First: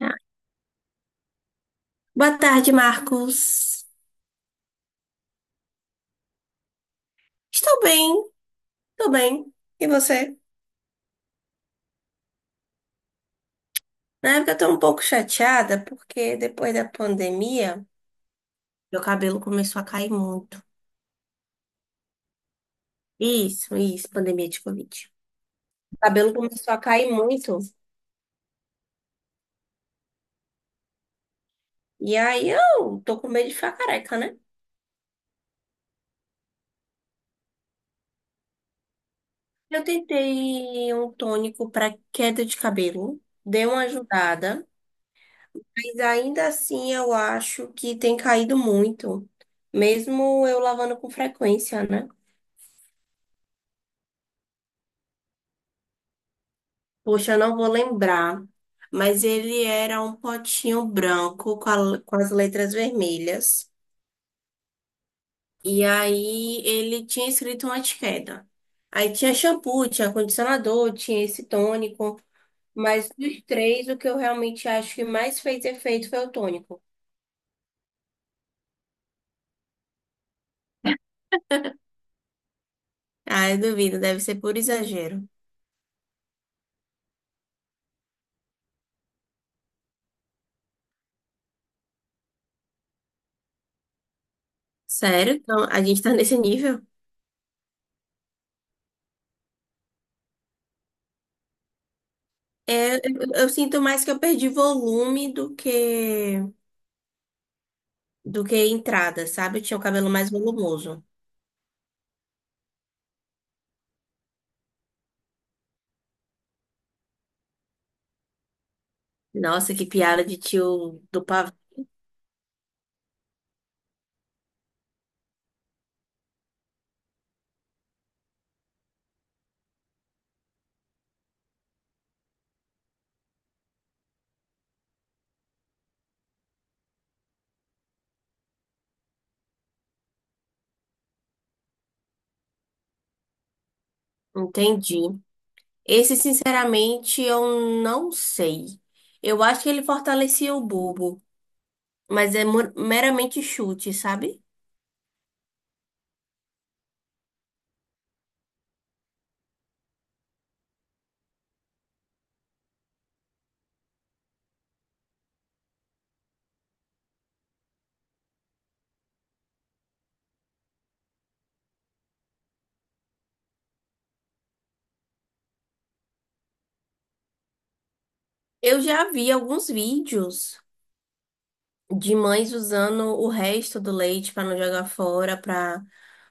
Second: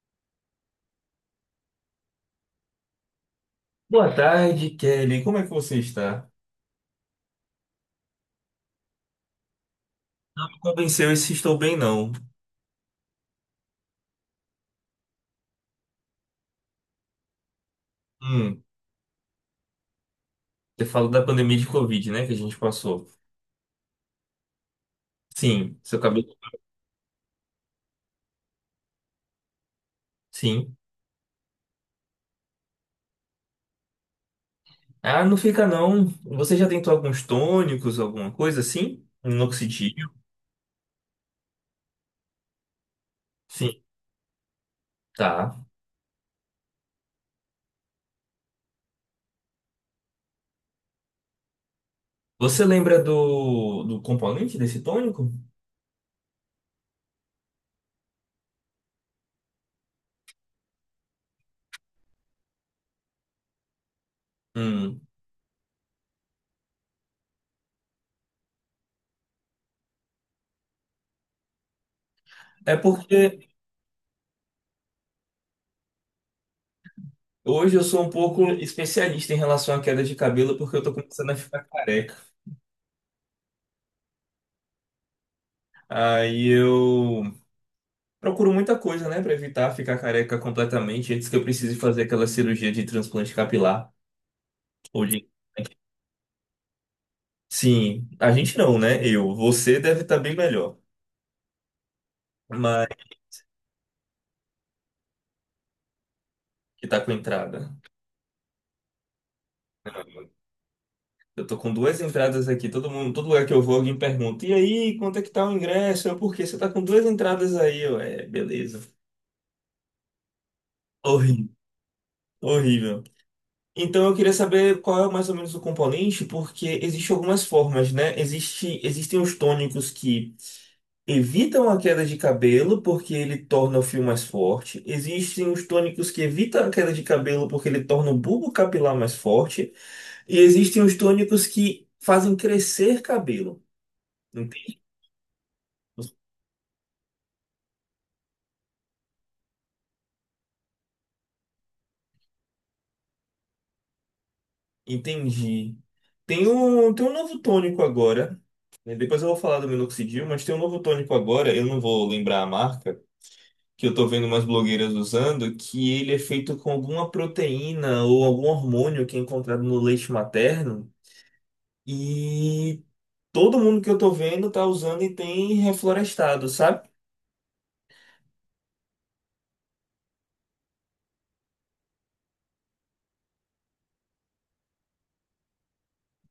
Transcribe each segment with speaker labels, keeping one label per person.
Speaker 1: Ah, Boa tarde, Marcos.
Speaker 2: Boa tarde, Kelly. Como é que você está?
Speaker 1: Estou bem, estou bem. E você?
Speaker 2: Não me convenceu esse estou bem, não.
Speaker 1: Na época eu estou um pouco chateada porque depois da pandemia,
Speaker 2: Hum,
Speaker 1: meu cabelo começou a cair muito.
Speaker 2: você falou da pandemia de Covid, né, que a gente passou.
Speaker 1: Isso, pandemia de Covid.
Speaker 2: Sim,
Speaker 1: O
Speaker 2: seu cabelo.
Speaker 1: cabelo começou a cair muito.
Speaker 2: Sim.
Speaker 1: E aí eu tô com medo de ficar careca, né?
Speaker 2: Ah, não fica não. Você já tentou alguns tônicos, alguma coisa assim?
Speaker 1: Eu
Speaker 2: Minoxidil?
Speaker 1: tentei um tônico para queda de cabelo, deu
Speaker 2: Sim,
Speaker 1: uma ajudada,
Speaker 2: tá.
Speaker 1: mas ainda assim eu acho que tem caído muito, mesmo eu lavando com frequência, né?
Speaker 2: Você lembra do componente desse tônico?
Speaker 1: Poxa, eu não vou lembrar, mas ele era um potinho branco com, com as letras vermelhas.
Speaker 2: Hum.
Speaker 1: E aí ele tinha escrito uma etiqueta. Aí tinha shampoo, tinha condicionador, tinha esse tônico.
Speaker 2: É
Speaker 1: Mas dos
Speaker 2: porque
Speaker 1: três, o que eu realmente acho que mais fez efeito foi o tônico.
Speaker 2: hoje eu sou um pouco especialista em relação à queda de cabelo, porque eu tô começando a ficar careca.
Speaker 1: Ah, eu duvido, deve ser por exagero.
Speaker 2: Aí eu procuro muita coisa, né, pra evitar ficar careca completamente antes que eu precise fazer aquela cirurgia de transplante capilar. Ou de...
Speaker 1: Sério? Então, a gente tá nesse nível?
Speaker 2: Sim, a gente não, né? Eu. Você deve estar bem melhor, mas
Speaker 1: É, eu, eu sinto mais que eu perdi volume
Speaker 2: que tá com entrada.
Speaker 1: do que entrada, sabe? Eu tinha o cabelo mais volumoso.
Speaker 2: Eu tô com duas entradas aqui. Todo mundo, todo lugar que eu vou, alguém pergunta: E aí, quanto é que tá o ingresso? Eu, por quê? Você tá com duas entradas aí? Eu, é, beleza.
Speaker 1: Nossa, que piada de tio do
Speaker 2: Horrível,
Speaker 1: pavão.
Speaker 2: horrível. Então eu queria saber qual é mais ou menos o componente, porque existem algumas formas, né? Existem os tônicos que evitam a queda de cabelo porque ele torna o fio mais forte. Existem os tônicos que evitam a queda de cabelo porque ele torna o bulbo capilar mais forte. E existem os tônicos que fazem crescer cabelo. Ente-
Speaker 1: Entendi. Esse, sinceramente, eu não sei. Eu acho que ele fortalecia o bulbo, mas é meramente chute, sabe?
Speaker 2: Entendi. Tem um novo tônico agora, né? Depois eu vou falar do minoxidil, mas tem um novo tônico agora. Eu não vou lembrar a marca que eu tô vendo umas blogueiras usando, que ele é feito com alguma proteína ou algum hormônio que é encontrado no leite materno. E todo mundo que eu tô vendo tá usando e tem reflorestado, sabe?
Speaker 1: Eu já vi alguns vídeos de mães usando o resto do leite para não jogar fora, para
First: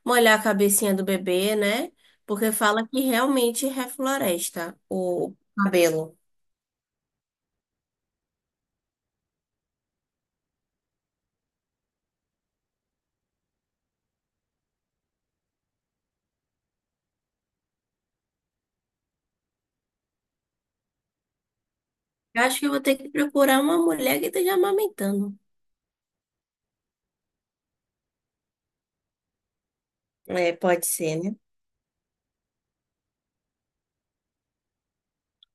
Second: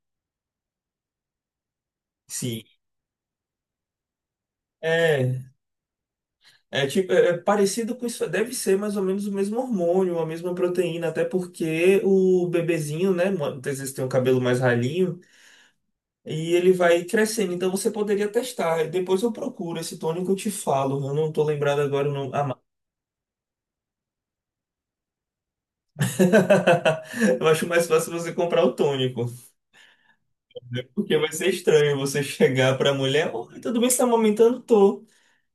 Speaker 1: molhar a cabecinha do bebê, né? Porque
Speaker 2: Sim.
Speaker 1: fala que realmente refloresta o
Speaker 2: É,
Speaker 1: cabelo.
Speaker 2: é tipo, é parecido com isso, deve ser mais ou menos o mesmo hormônio, a mesma proteína, até porque o bebezinho, né, muitas vezes tem um cabelo mais ralinho e ele vai crescendo, então você poderia testar. Depois eu procuro esse tônico e eu te falo. Eu não tô lembrado agora o nome,
Speaker 1: Eu
Speaker 2: a
Speaker 1: acho que eu vou ter que procurar uma mulher que esteja amamentando.
Speaker 2: Eu acho mais fácil você comprar o tônico,
Speaker 1: É, pode ser,
Speaker 2: porque vai
Speaker 1: né?
Speaker 2: ser estranho você chegar pra mulher: oi, tudo bem, você tá amamentando? Tô.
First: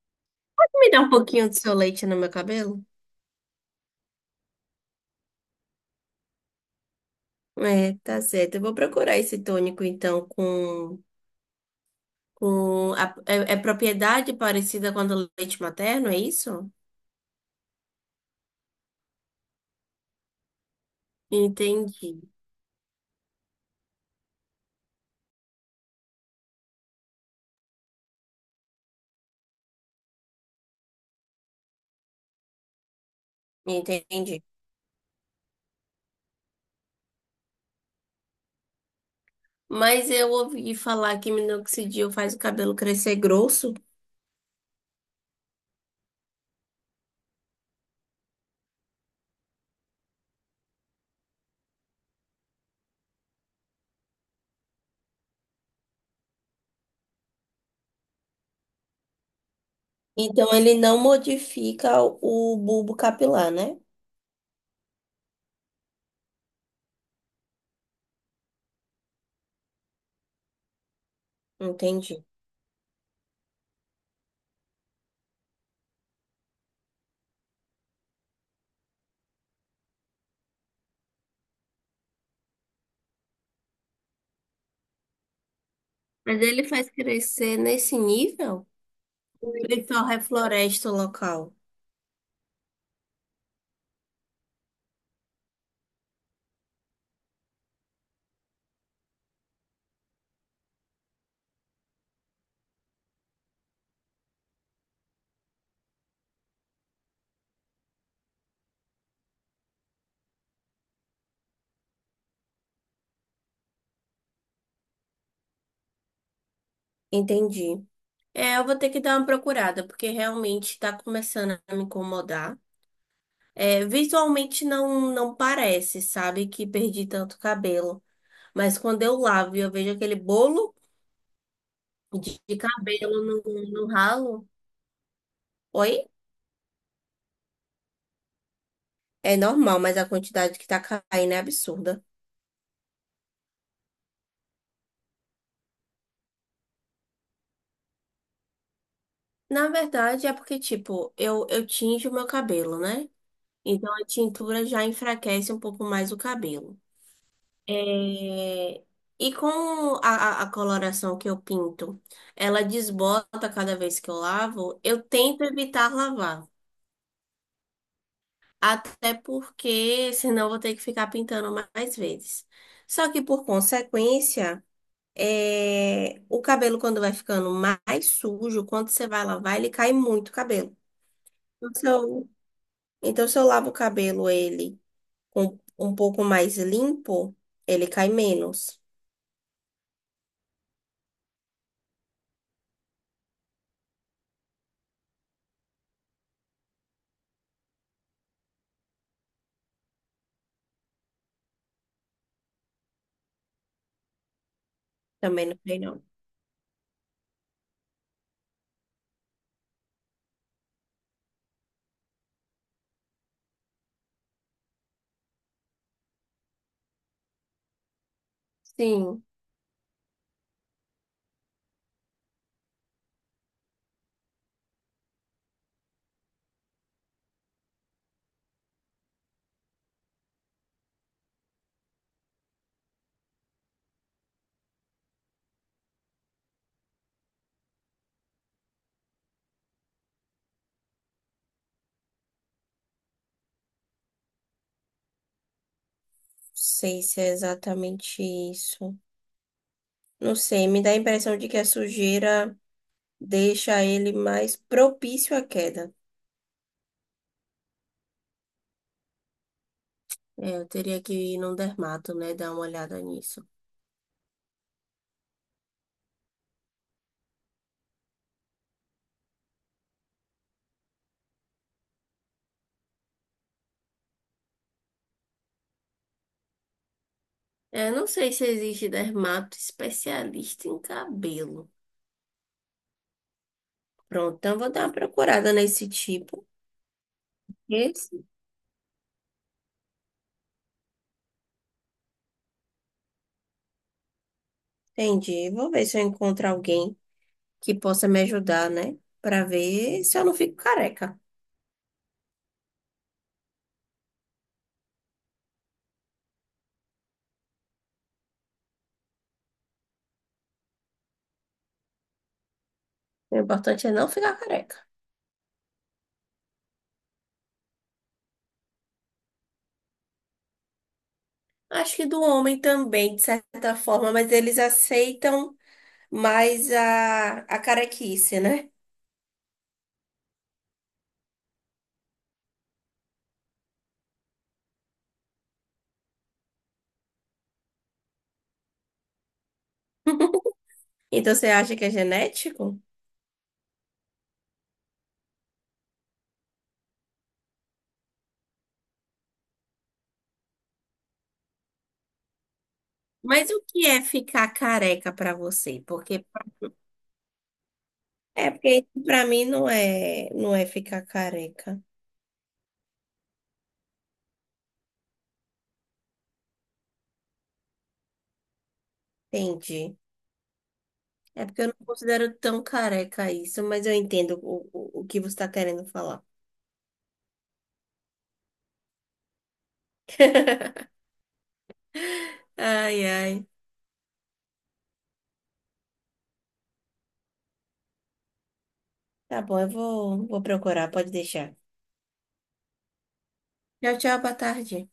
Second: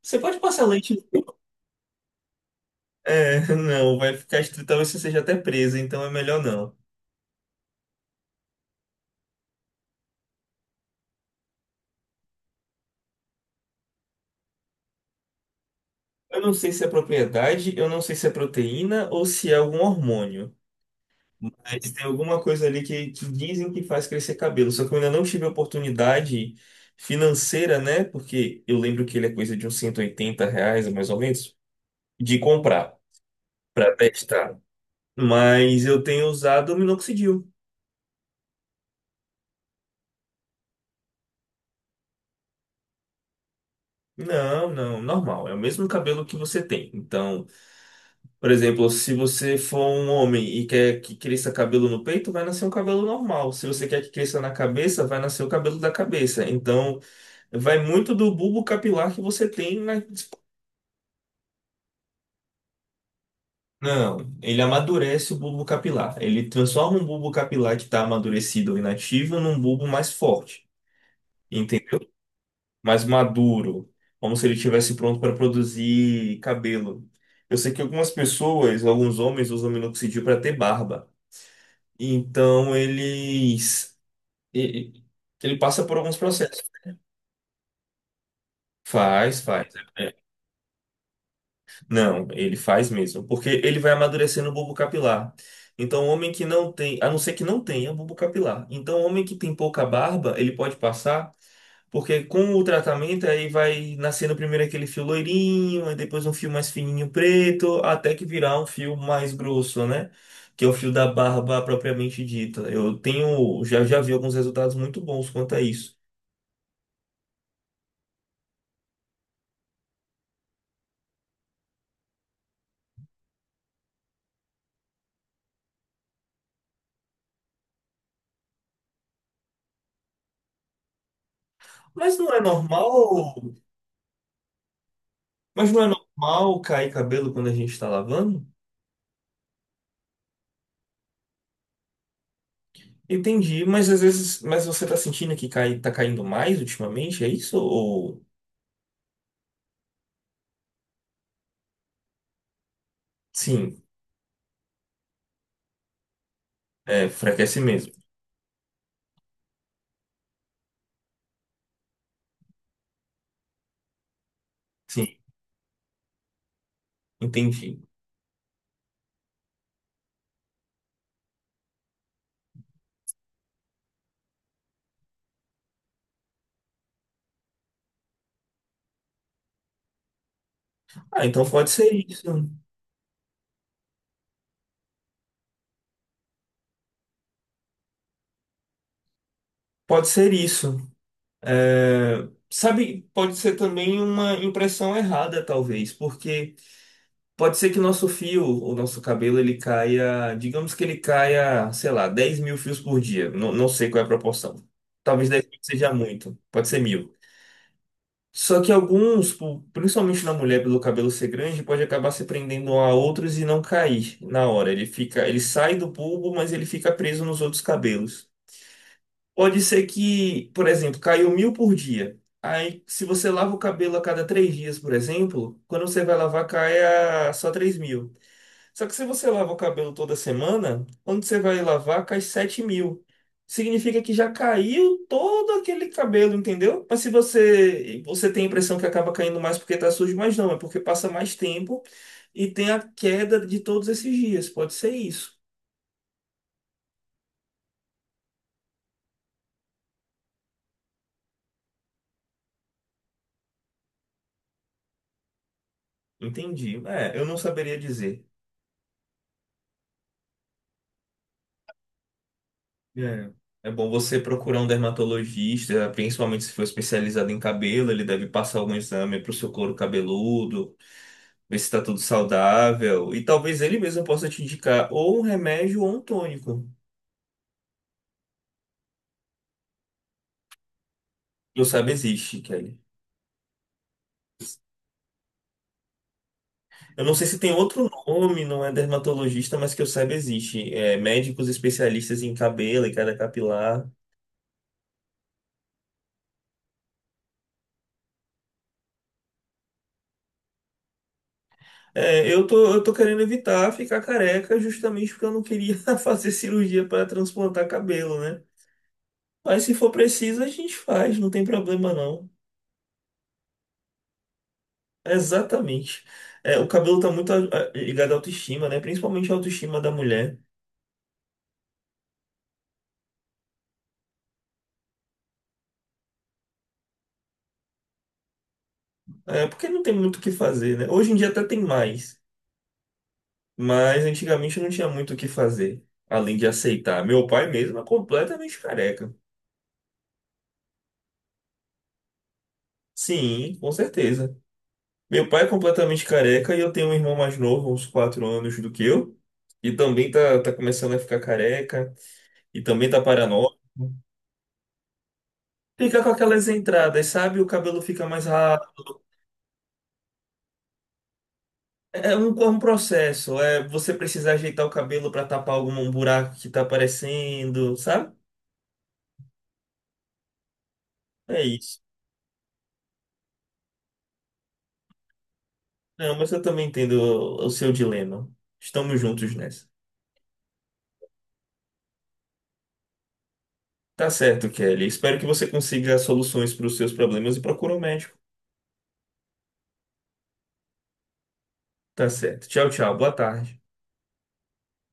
Speaker 2: Você pode passar
Speaker 1: Me
Speaker 2: leite?
Speaker 1: dá um pouquinho do seu leite no meu cabelo?
Speaker 2: É, não, vai ficar estranho, talvez você seja até presa, então é melhor não.
Speaker 1: É, tá certo. Eu vou procurar esse tônico, então, com é, é propriedade parecida com a do leite materno, é
Speaker 2: Eu não
Speaker 1: isso?
Speaker 2: sei se é propriedade, eu não sei se é proteína ou se é algum hormônio, mas tem
Speaker 1: Entendi,
Speaker 2: alguma coisa ali que dizem que faz crescer cabelo, só que eu ainda não tive oportunidade financeira, né? Porque eu lembro que ele é coisa de uns R$ 180, mais ou menos, de comprar. Pra
Speaker 1: entendi.
Speaker 2: testar. Mas eu tenho usado minoxidil.
Speaker 1: Mas eu ouvi falar que minoxidil faz o cabelo crescer grosso,
Speaker 2: Não, não, normal. É o mesmo cabelo que você tem. Então, por exemplo, se você for um homem e quer que cresça cabelo no peito, vai nascer um cabelo normal. Se você quer que cresça na cabeça, vai nascer o cabelo da cabeça. Então, vai muito do bulbo capilar que você tem na...
Speaker 1: então ele não modifica o bulbo capilar, né?
Speaker 2: Não, ele amadurece o bulbo capilar. Ele transforma um bulbo capilar que está amadurecido ou inativo num bulbo mais forte. Entendeu?
Speaker 1: Entendi.
Speaker 2: Mais maduro, como se ele estivesse pronto para produzir cabelo. Eu sei que algumas pessoas, alguns homens usam minoxidil para ter barba. Então eles e- e- ele passa por alguns
Speaker 1: Mas
Speaker 2: processos.
Speaker 1: ele faz crescer nesse nível?
Speaker 2: Faz, faz.
Speaker 1: Ele só
Speaker 2: É.
Speaker 1: refloresta o local.
Speaker 2: Não, ele faz mesmo, porque ele vai amadurecendo o bulbo capilar. Então, o homem que não tem, a não ser que não tenha bulbo capilar. Então, o homem que tem pouca barba, ele pode passar, porque com o tratamento aí vai nascendo primeiro aquele fio loirinho, aí depois um fio mais fininho preto, até que virar um fio mais grosso, né? Que é o fio da barba propriamente dita. Eu tenho, já, vi alguns resultados muito bons quanto a isso.
Speaker 1: Entendi. É, eu vou ter que dar uma procurada, porque realmente tá começando a me incomodar. É, visualmente não, não parece, sabe, que perdi tanto cabelo. Mas quando eu lavo e eu vejo aquele bolo
Speaker 2: Mas não é
Speaker 1: de cabelo
Speaker 2: normal,
Speaker 1: no, no ralo,
Speaker 2: mas não é
Speaker 1: oi?
Speaker 2: normal cair cabelo quando a gente está lavando?
Speaker 1: É normal, mas a quantidade que tá caindo é absurda.
Speaker 2: Entendi, mas às vezes, mas você tá sentindo que cai, tá caindo mais ultimamente, é isso? Ou
Speaker 1: Na verdade, é porque, tipo, eu tinjo o meu cabelo, né?
Speaker 2: sim,
Speaker 1: Então a tintura já enfraquece um pouco mais o cabelo.
Speaker 2: é, enfraquece mesmo.
Speaker 1: É, e com a, a coloração que eu pinto, ela desbota cada vez que eu lavo, eu
Speaker 2: Sim,
Speaker 1: tento evitar lavar.
Speaker 2: entendi.
Speaker 1: Até porque senão eu vou ter que ficar pintando mais vezes. Só que por consequência, é, o cabelo quando vai ficando mais sujo, quando você vai lavar, ele cai muito o cabelo.
Speaker 2: Ah, então pode
Speaker 1: Então, se
Speaker 2: ser isso.
Speaker 1: eu, então, se eu lavo o cabelo ele com um pouco mais limpo, ele cai menos.
Speaker 2: Pode ser isso. É, sabe, pode ser também uma impressão errada, talvez, porque pode ser que o nosso fio, o nosso cabelo, ele caia, digamos que ele caia, sei lá, 10.000 fios por dia. Não, não sei qual é a proporção. Talvez dez
Speaker 1: Também não
Speaker 2: mil
Speaker 1: sei
Speaker 2: seja
Speaker 1: não.
Speaker 2: muito, pode ser 1.000. Só que alguns, pô, principalmente na mulher, pelo cabelo ser grande, pode acabar se prendendo a outros e não cair na hora. Ele fica, ele sai do bulbo, mas ele fica preso nos outros cabelos.
Speaker 1: Sim.
Speaker 2: Pode ser que, por exemplo, caiu 1.000 por dia. Aí, se você lava o cabelo a cada 3 dias, por exemplo, quando você vai lavar, cai a só 3.000. Só que se você lava o cabelo toda semana, quando você vai lavar, cai 7.000. Significa que já caiu todo aquele cabelo, entendeu? Mas se você tem a impressão que acaba caindo mais porque tá sujo, mas não, é porque passa mais tempo e tem a queda de todos esses dias. Pode ser isso.
Speaker 1: Sei se é exatamente isso. Não sei, me dá a impressão de que a sujeira deixa ele mais propício à queda.
Speaker 2: Entendi. É, eu não saberia dizer.
Speaker 1: É, eu teria que ir num dermato, né? Dar uma olhada
Speaker 2: É.
Speaker 1: nisso.
Speaker 2: É bom você procurar um dermatologista, principalmente se for especializado em cabelo, ele deve passar algum exame para o seu couro cabeludo, ver se tá tudo saudável. E talvez ele mesmo possa te indicar ou um remédio ou um tônico.
Speaker 1: É, não sei se existe dermato especialista em
Speaker 2: Que eu
Speaker 1: cabelo.
Speaker 2: saiba existe, Kelly.
Speaker 1: Pronto, então vou dar uma procurada nesse tipo.
Speaker 2: Eu não sei se tem outro
Speaker 1: Esse?
Speaker 2: nome, não é dermatologista, mas que eu saiba existe. É, médicos especialistas em cabelo e queda capilar.
Speaker 1: Entendi. Vou ver se eu encontro alguém que possa me ajudar, né? Pra ver se eu não fico careca.
Speaker 2: É, eu tô querendo evitar ficar careca justamente porque eu não queria fazer cirurgia para transplantar cabelo, né? Mas se for preciso, a gente faz, não tem problema não.
Speaker 1: O importante é não ficar careca.
Speaker 2: Exatamente. É, o cabelo tá muito ligado à autoestima, né? Principalmente à autoestima da mulher.
Speaker 1: Acho que do homem também, de certa forma, mas eles aceitam mais a, carequice, né?
Speaker 2: É, porque não tem muito o que fazer, né? Hoje em dia até tem mais, mas antigamente não tinha muito o que fazer, além de aceitar. Meu pai mesmo é completamente careca.
Speaker 1: Então você acha que é genético?
Speaker 2: Sim, com certeza. Meu pai é completamente careca e eu tenho um irmão mais novo, uns 4 anos do que eu, e também tá começando a ficar careca, e também tá
Speaker 1: Mas
Speaker 2: paranoico.
Speaker 1: o que é ficar careca pra você?
Speaker 2: Fica com
Speaker 1: Porque
Speaker 2: aquelas entradas, sabe? O cabelo fica mais
Speaker 1: é porque
Speaker 2: rápido.
Speaker 1: para mim não é, não é ficar careca.
Speaker 2: É um processo, é você precisa ajeitar o cabelo para tapar algum buraco que tá aparecendo, sabe?
Speaker 1: Entendi.
Speaker 2: É
Speaker 1: É porque eu
Speaker 2: isso.
Speaker 1: não considero tão careca isso, mas eu entendo o que você está querendo
Speaker 2: Não,
Speaker 1: falar.
Speaker 2: mas eu também entendo o seu dilema. Estamos juntos nessa.
Speaker 1: Ai, ai.
Speaker 2: Tá certo, Kelly. Espero que você consiga soluções para os seus problemas e procure um médico.
Speaker 1: Tá bom, vou procurar, pode deixar.
Speaker 2: Tá certo. Tchau, tchau. Boa tarde.
Speaker 1: Tchau, tchau, boa tarde.